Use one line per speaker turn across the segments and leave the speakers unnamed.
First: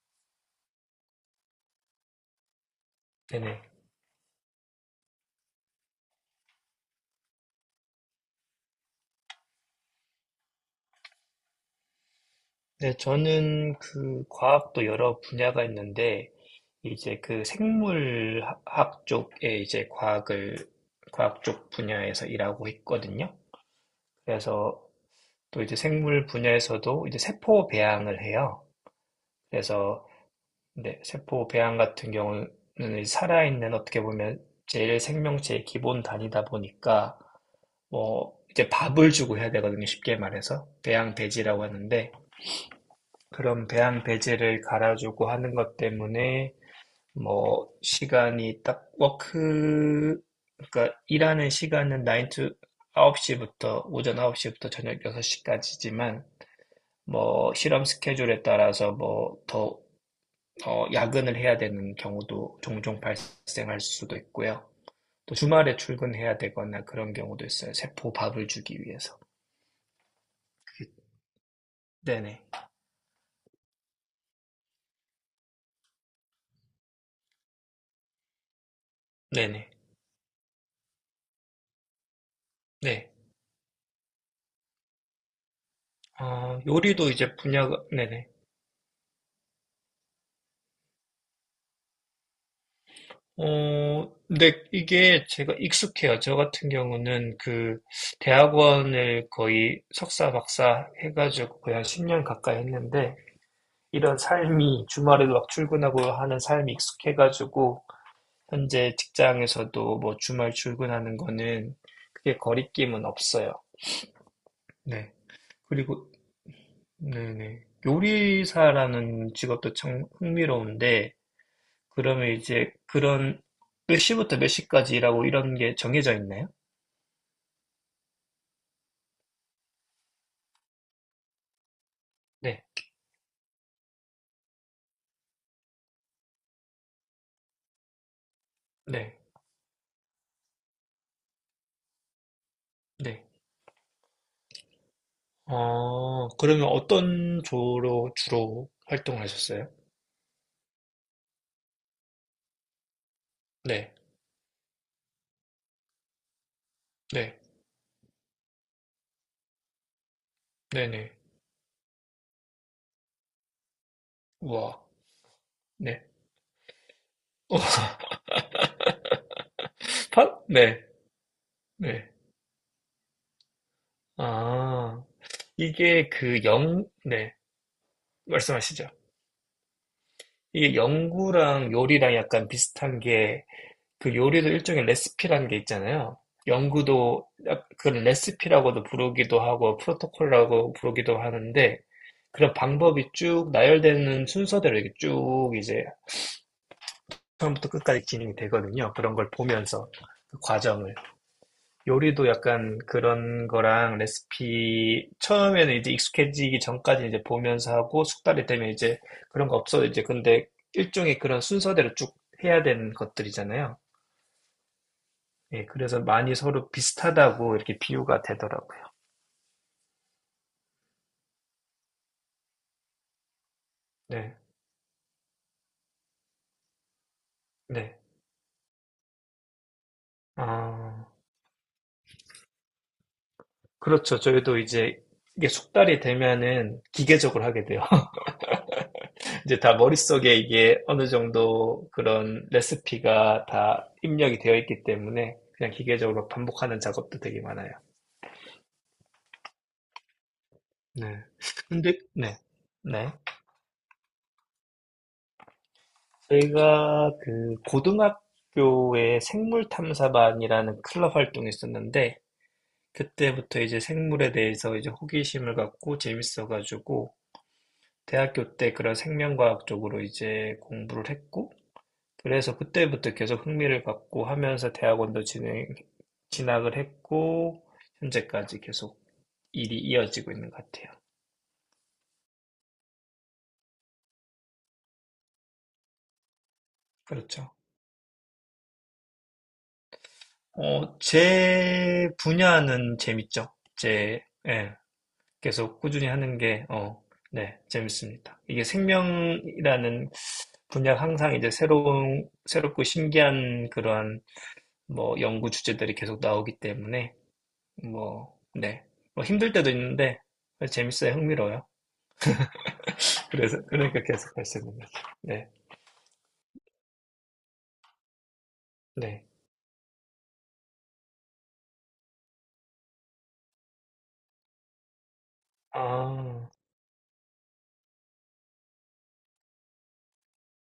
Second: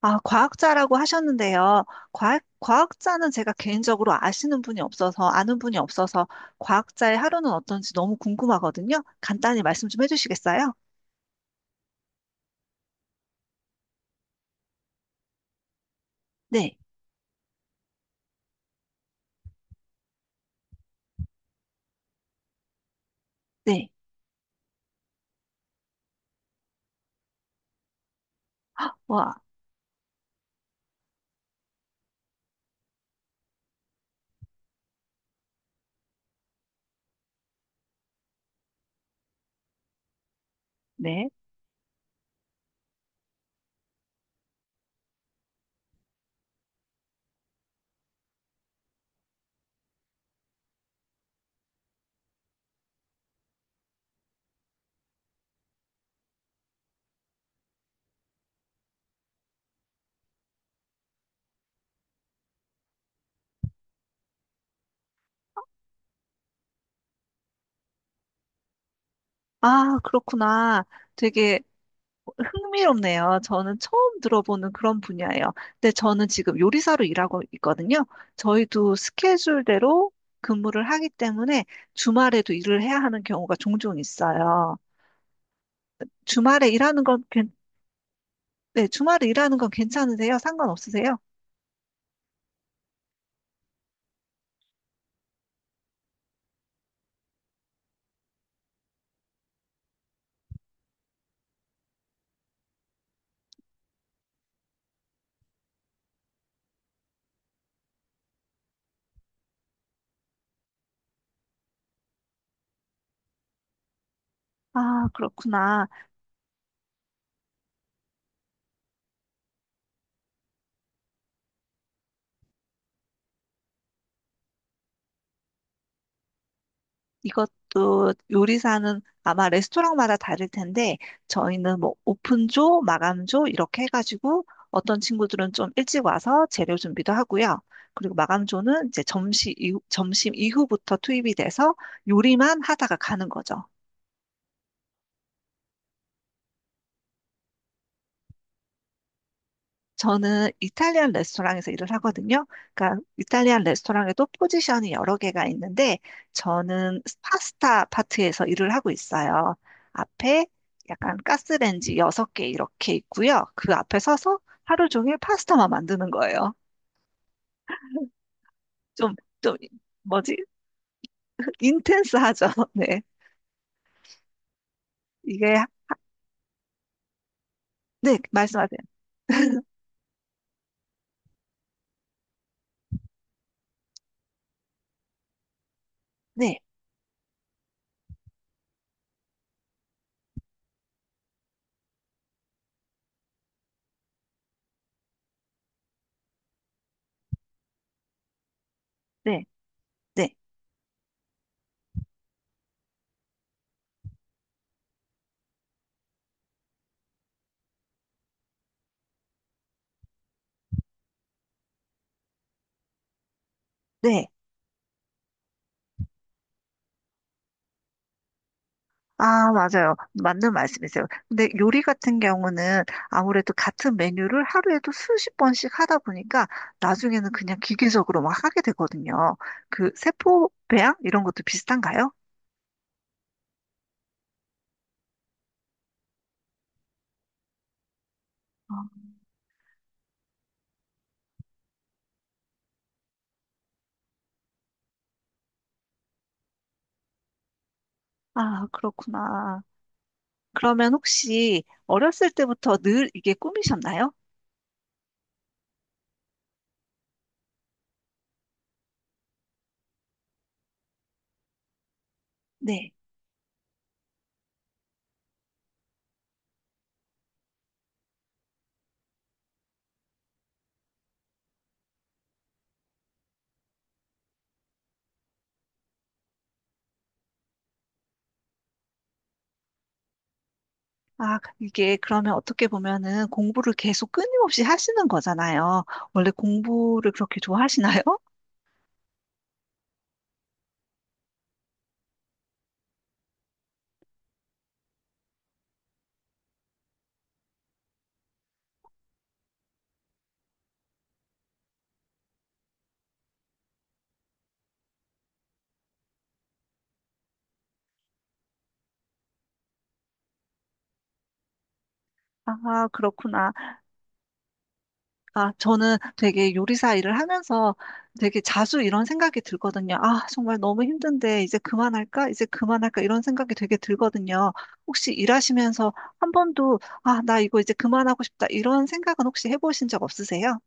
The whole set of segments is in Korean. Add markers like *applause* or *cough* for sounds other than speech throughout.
아, 과학자라고 하셨는데요. 과학자는 제가
네네.
개인적으로 아시는 분이 없어서, 아는 분이 없어서, 과학자의 하루는 어떤지 너무 궁금하거든요. 간단히 말씀 좀 해주시겠어요?
네, 저는 그 과학도 여러 분야가 있는데,
네,
이제 그 생물학 쪽에 이제 과학 쪽 분야에서 일하고 있거든요.
네.
그래서 또 이제 생물 분야에서도 이제 세포 배양을 해요.
와,
그래서, 네, 세포 배양 같은 경우는 이제 살아있는 어떻게 보면 제일 생명체의 기본 단위다 보니까, 뭐, 이제 밥을 주고 해야 되거든요. 쉽게 말해서. 배양
네.
배지라고 하는데, 그런 배양 배제를 갈아주고 하는 것 때문에 뭐 시간이 딱 워크 그러니까 일하는 시간은 9시부터 오전 9시부터 저녁 6시까지지만 뭐 실험 스케줄에 따라서 뭐 더 야근을 해야 되는 경우도 종종 발생할 수도 있고요. 또 주말에 출근해야 되거나 그런 경우도 있어요. 세포 밥을 주기 위해서.
아, 그렇구나. 되게
네네.
흥미롭네요. 저는 처음 들어보는 그런 분야예요. 근데 저는 지금 요리사로 일하고 있거든요. 저희도
네네.
스케줄대로 근무를 하기 때문에 주말에도 일을 해야
네.
하는 경우가 종종 있어요. 주말에 일하는
요리도
건
이제
괜-
분야가, 네네.
네, 주말에 일하는 건 괜찮으세요? 상관없으세요?
근데 이게 제가 익숙해요. 저 같은 경우는 그 대학원을 거의 석사, 박사 해가지고 거의 한 10년 가까이 했는데 이런 삶이 주말에도 막 출근하고 하는 삶이 익숙해가지고 현재 직장에서도 뭐 주말 출근하는 거는 그게 거리낌은 없어요.
아,
네.
그렇구나.
그리고, 네네. 요리사라는 직업도 참 흥미로운데 그러면 이제 그런 몇 시부터 몇 시까지 일하고 이런 게 정해져 있나요?
이것도 요리사는 아마 레스토랑마다 다를 텐데, 저희는 뭐
네.
오픈조, 마감조 이렇게 해가지고 어떤 친구들은 좀 일찍 와서 재료 준비도 하고요. 그리고 마감조는 이제
네.
점심 이후, 점심 이후부터 투입이 돼서 요리만 하다가
네.
가는 거죠.
그러면 어떤 조로 주로 활동하셨어요? 을
저는 이탈리안 레스토랑에서 일을 하거든요. 그러니까 이탈리안
네.
레스토랑에도 포지션이 여러 개가 있는데 저는
네.
파스타 파트에서 일을 하고 있어요. 앞에
네네.
약간 가스레인지 여섯 개 이렇게 있고요. 그 앞에 서서
우와.
하루 종일 파스타만
네.
만드는 거예요.
어,
좀, 좀,
*laughs*
뭐지?
팟 네. 네.
인텐스하죠. *laughs* 네.
아,
이게,
이게 그 영, 네.
네, 말씀하세요.
말씀하시죠. 이게 연구랑 요리랑 약간 비슷한 게, 그 요리도 일종의 레시피라는 게 있잖아요.
네,
연구도 그 레시피라고도 부르기도 하고, 프로토콜이라고 부르기도 하는데, 그런 방법이 쭉 나열되는 순서대로 이게 쭉 이제 처음부터 끝까지 진행이 되거든요. 그런 걸
네,
보면서
네,
그 과정을 요리도 약간 그런 거랑 레시피 처음에는 이제 익숙해지기 전까지 이제 보면서 하고 숙달이 되면 이제 그런 거 없어 요 이제 근데 일종의 그런 순서대로 쭉 해야 되는 것들이잖아요.
네.
예, 그래서 많이 서로 비슷하다고 이렇게 비유가 되더라고요.
아, 맞아요. 맞는 말씀이세요. 근데 요리 같은 경우는 아무래도 같은
네,
메뉴를 하루에도 수십 번씩 하다 보니까 나중에는 그냥
네.
기계적으로 막 하게 되거든요. 그 세포 배양
아,
이런 것도 비슷한가요?
그렇죠. 저희도 이제 이게 숙달이 되면은 기계적으로 하게 돼요.
어,
이제 다 머릿속에 이게 어느 정도 그런 레시피가 다 입력이 되어 있기 때문에 그냥 기계적으로 반복하는 작업도 되게 많아요.
아, 그렇구나. 그러면
네.
혹시
근데,
어렸을
네.
때부터 늘
네.
이게 꿈이셨나요?
저희가 그 고등학교에 생물탐사반이라는 클럽 활동이 있었는데,
네.
그때부터 이제 생물에 대해서 이제 호기심을 갖고 재밌어가지고, 대학교 때 그런 생명과학 쪽으로 이제 공부를 했고, 그래서 그때부터 계속 흥미를 갖고 하면서 대학원도 진학을 했고 현재까지 계속 일이 이어지고 있는 것 같아요.
아, 이게 그러면 어떻게 보면은 공부를 계속 끊임없이 하시는 거잖아요. 원래 공부를 그렇게
그렇죠.
좋아하시나요?
제 분야는 재밌죠. 예, 계속 꾸준히 하는 게, 네, 재밌습니다. 이게 생명이라는 분야 항상 이제 새롭고 신기한 그러한 뭐 연구 주제들이 계속 나오기 때문에, 뭐, 네. 뭐 힘들 때도 있는데, 재밌어요. 흥미로워요.
*laughs* 아, 그렇구나.
그래서, 그러니까 계속 할 수 있는 거죠. 네,
아, 저는 되게 요리사 일을 하면서 되게 자주 이런
네.
생각이 들거든요. 아, 정말 너무 힘든데 이제 그만할까? 이제 그만할까? 이런 생각이 되게 들거든요. 혹시 일하시면서 한
아.
번도 아, 나 이거 이제 그만하고 싶다. 이런 생각은 혹시 해보신 적 없으세요?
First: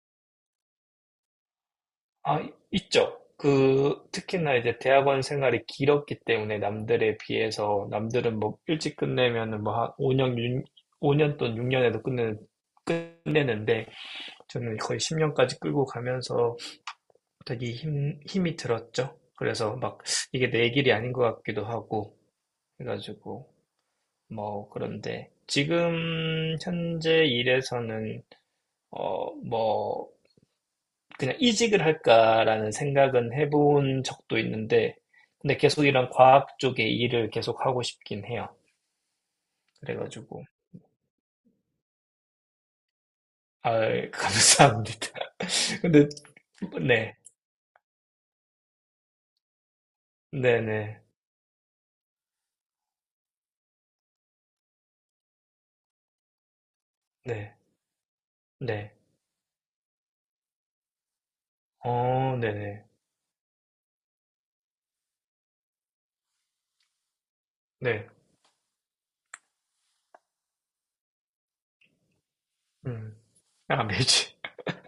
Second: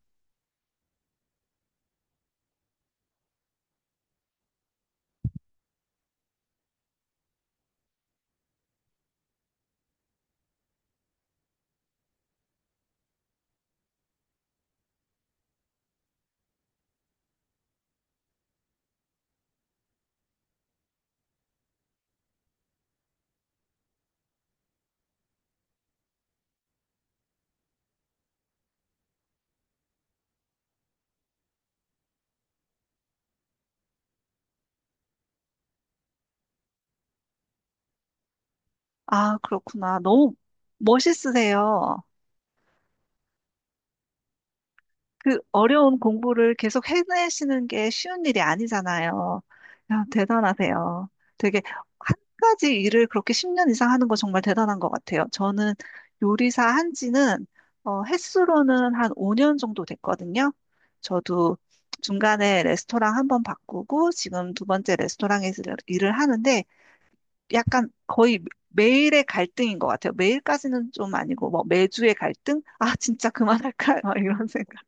아, 있죠. 그, 특히나 이제 대학원 생활이 길었기 때문에 남들에 비해서 남들은 뭐 일찍 끝내면은 뭐 한 5년, 6, 5년 또는 6년에도 끝내는데 저는 거의 10년까지 끌고 가면서 되게 힘이 들었죠. 그래서 막 이게 내 길이 아닌 것 같기도 하고 해가지고 뭐 그런데 지금 현재 일에서는 뭐 그냥 이직을 할까라는 생각은 해본 적도 있는데, 근데 계속 이런 과학 쪽의 일을 계속 하고 싶긴 해요.
아, 그렇구나. 너무
그래가지고,
멋있으세요.
아, 감사합니다.
그
*laughs*
어려운
근데,
공부를 계속
네,
해내시는 게 쉬운 일이 아니잖아요. 야,
네네,
대단하세요. 되게 한 가지 일을 그렇게 10년 이상 하는 거 정말 대단한 것 같아요. 저는 요리사 한 지는
네, 네,
횟수로는 한 5년 정도 됐거든요. 저도 중간에
네네,
레스토랑 한 번 바꾸고 지금 두 번째 레스토랑에서 일을 하는데 약간
네,
거의 매일의 갈등인 것 같아요. 매일까지는 좀 아니고 뭐 매주의 갈등? 아,
음,
진짜
아,
그만할까요? *laughs*
매주.
이런 생각.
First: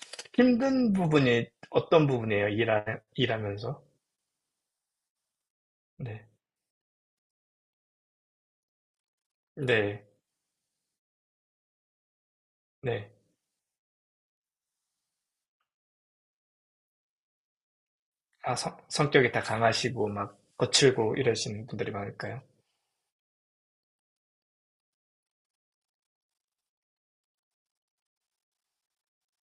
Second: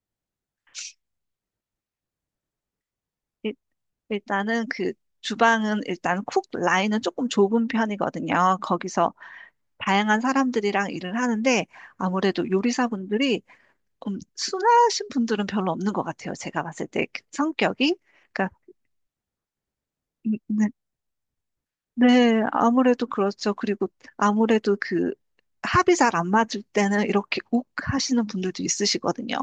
*laughs* 힘든 부분이 어떤 부분이에요? 일하면서?
일단은 그 주방은 일단
네,
쿡 라인은 조금 좁은 편이거든요. 거기서
네,
다양한 사람들이랑 일을 하는데 아무래도
네.
요리사분들이 좀 순하신 분들은 별로 없는 것 같아요. 제가 봤을 때 그 성격이. 그러니까
아, 성격이 다 강하시고, 막,
네.
거칠고 이러시는 분들이
네,
많을까요?
아무래도 그렇죠. 그리고 아무래도 그 합이 잘 안 맞을 때는 이렇게 욱 하시는 분들도 있으시거든요.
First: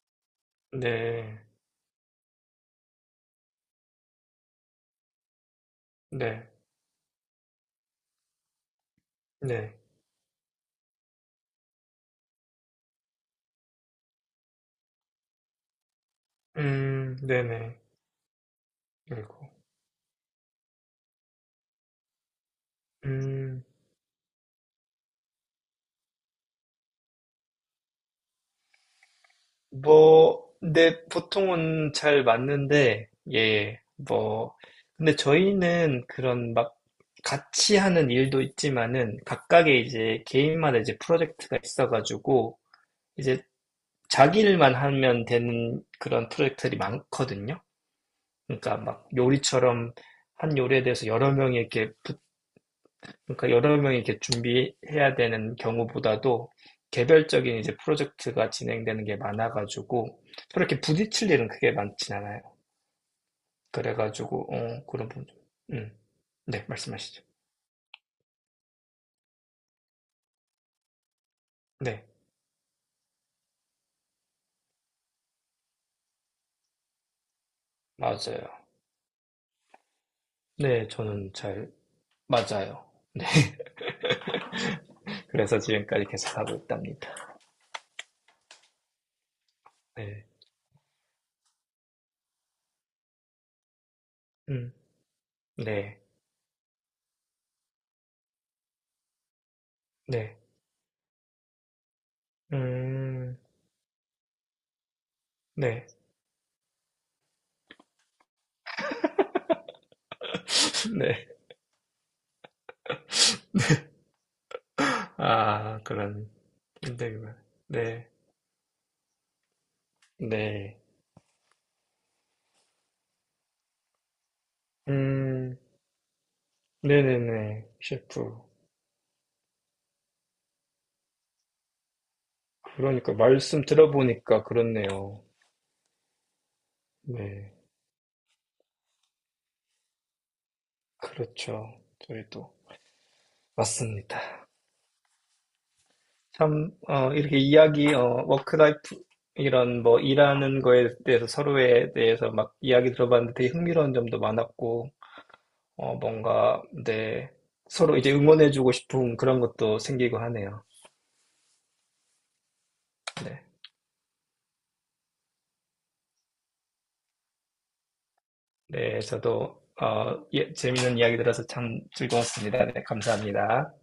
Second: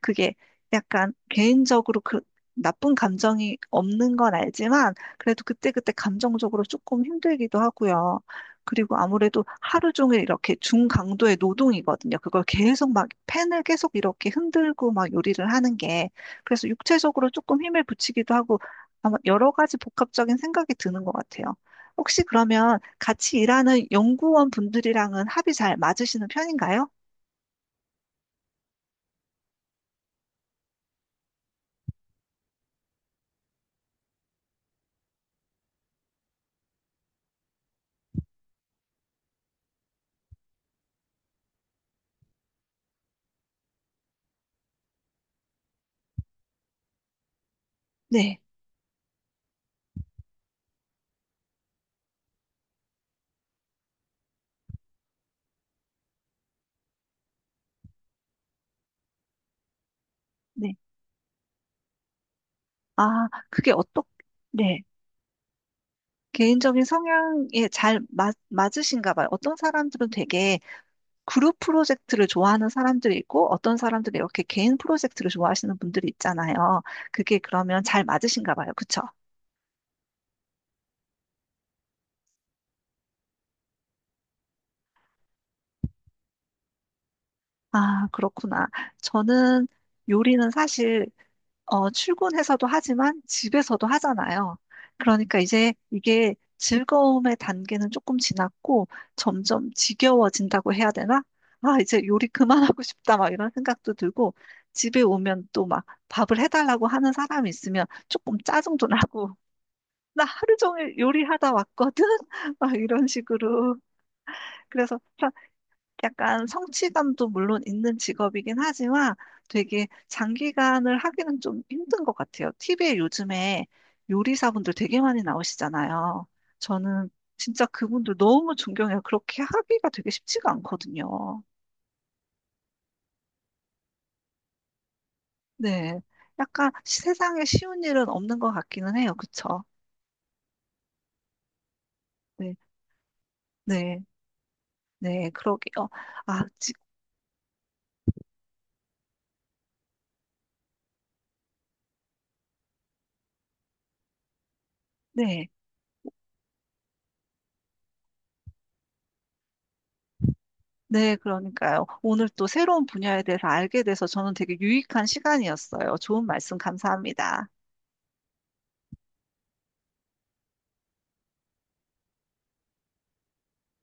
그게 약간
네,
개인적으로 그 나쁜 감정이 없는 건 알지만 그래도 그때그때
네,
감정적으로 조금 힘들기도 하고요. 그리고 아무래도
네.
하루 종일 이렇게 중강도의 노동이거든요. 그걸 계속 막 펜을 계속 이렇게 흔들고 막 요리를 하는 게 그래서 육체적으로 조금
네네.
힘을 붙이기도 하고 아마
그리고
여러 가지 복합적인 생각이 드는 것 같아요. 혹시 그러면 같이
음,
일하는 연구원 분들이랑은 합이 잘 맞으시는 편인가요?
뭐, 근데 보통은 잘 맞는데, 예, 뭐, 근데 저희는 그런 막 같이 하는 일도 있지만은 각각의 이제 개인마다 이제 프로젝트가 있어가지고 이제 자기 일만 하면 되는 그런 프로젝트들이 많거든요.
네,
그러니까 막 요리처럼 한 요리에 대해서 여러 명이 이렇게 그러니까 여러 명이 이렇게 준비해야 되는 경우보다도 개별적인 이제 프로젝트가 진행되는 게 많아가지고 서로
네.
이렇게 부딪힐 일은 크게 많진 않아요.
아,
그래가지고
네.
그런 부분. 음. 네,
개인적인
말씀하시죠.
성향에 잘 맞으신가 봐요. 어떤 사람들은 되게 그룹
네,
프로젝트를 좋아하는 사람들이 있고, 어떤 사람들은 이렇게 개인 프로젝트를 좋아하시는 분들이 있잖아요. 그게 그러면 잘 맞으신가
맞아요.
봐요. 그쵸?
네, 저는 잘 맞아요. 그래서 지금까지 계속 하고 있답니다.
아, 그렇구나. 저는
네,
요리는 사실 어, 출근해서도 하지만 집에서도 하잖아요.
음,
그러니까 이제
네,
이게 즐거움의 단계는 조금 지났고 점점
네,
지겨워진다고 해야 되나? 아, 이제 요리 그만하고 싶다 막
음,
이런 생각도 들고 집에 오면 또 막
네,
밥을 해달라고 하는 사람이 있으면 조금 짜증도 나고 *laughs* 나 하루
*laughs*
종일
네.
요리하다 왔거든? *laughs* 막 이런 식으로. 그래서
아, 그런
약간 성취감도
힘들기만.
물론 있는
네,
직업이긴 하지만 되게
네,
장기간을 하기는 좀 힘든 것 같아요. TV에 요즘에 요리사분들 되게 많이
음,
나오시잖아요. 저는 진짜
네네네.
그분들
셰프.
너무 존경해요. 그렇게 하기가 되게 쉽지가 않거든요.
그러니까 말씀 들어보니까 그렇네요.
네. 약간 세상에
네,
쉬운 일은 없는 것 같기는 해요. 그쵸?
그렇죠. 저희도
네. 네.
맞습니다.
네. 그러게요. 아,
참 이렇게 이야기 워크라이프 이런 뭐 일하는 거에 대해서 서로에 대해서 막 이야기 들어봤는데 되게 흥미로운 점도 많았고
네.
뭔가 네 서로 이제 응원해주고 싶은 그런 것도 생기고 하네요.
네, 그러니까요. 오늘 또 새로운 분야에
네,
대해서 알게 돼서 저는 되게 유익한 시간이었어요. 좋은 말씀 감사합니다.
네 저도 예, 재밌는 이야기 들어서 참 즐거웠습니다. 네, 감사합니다.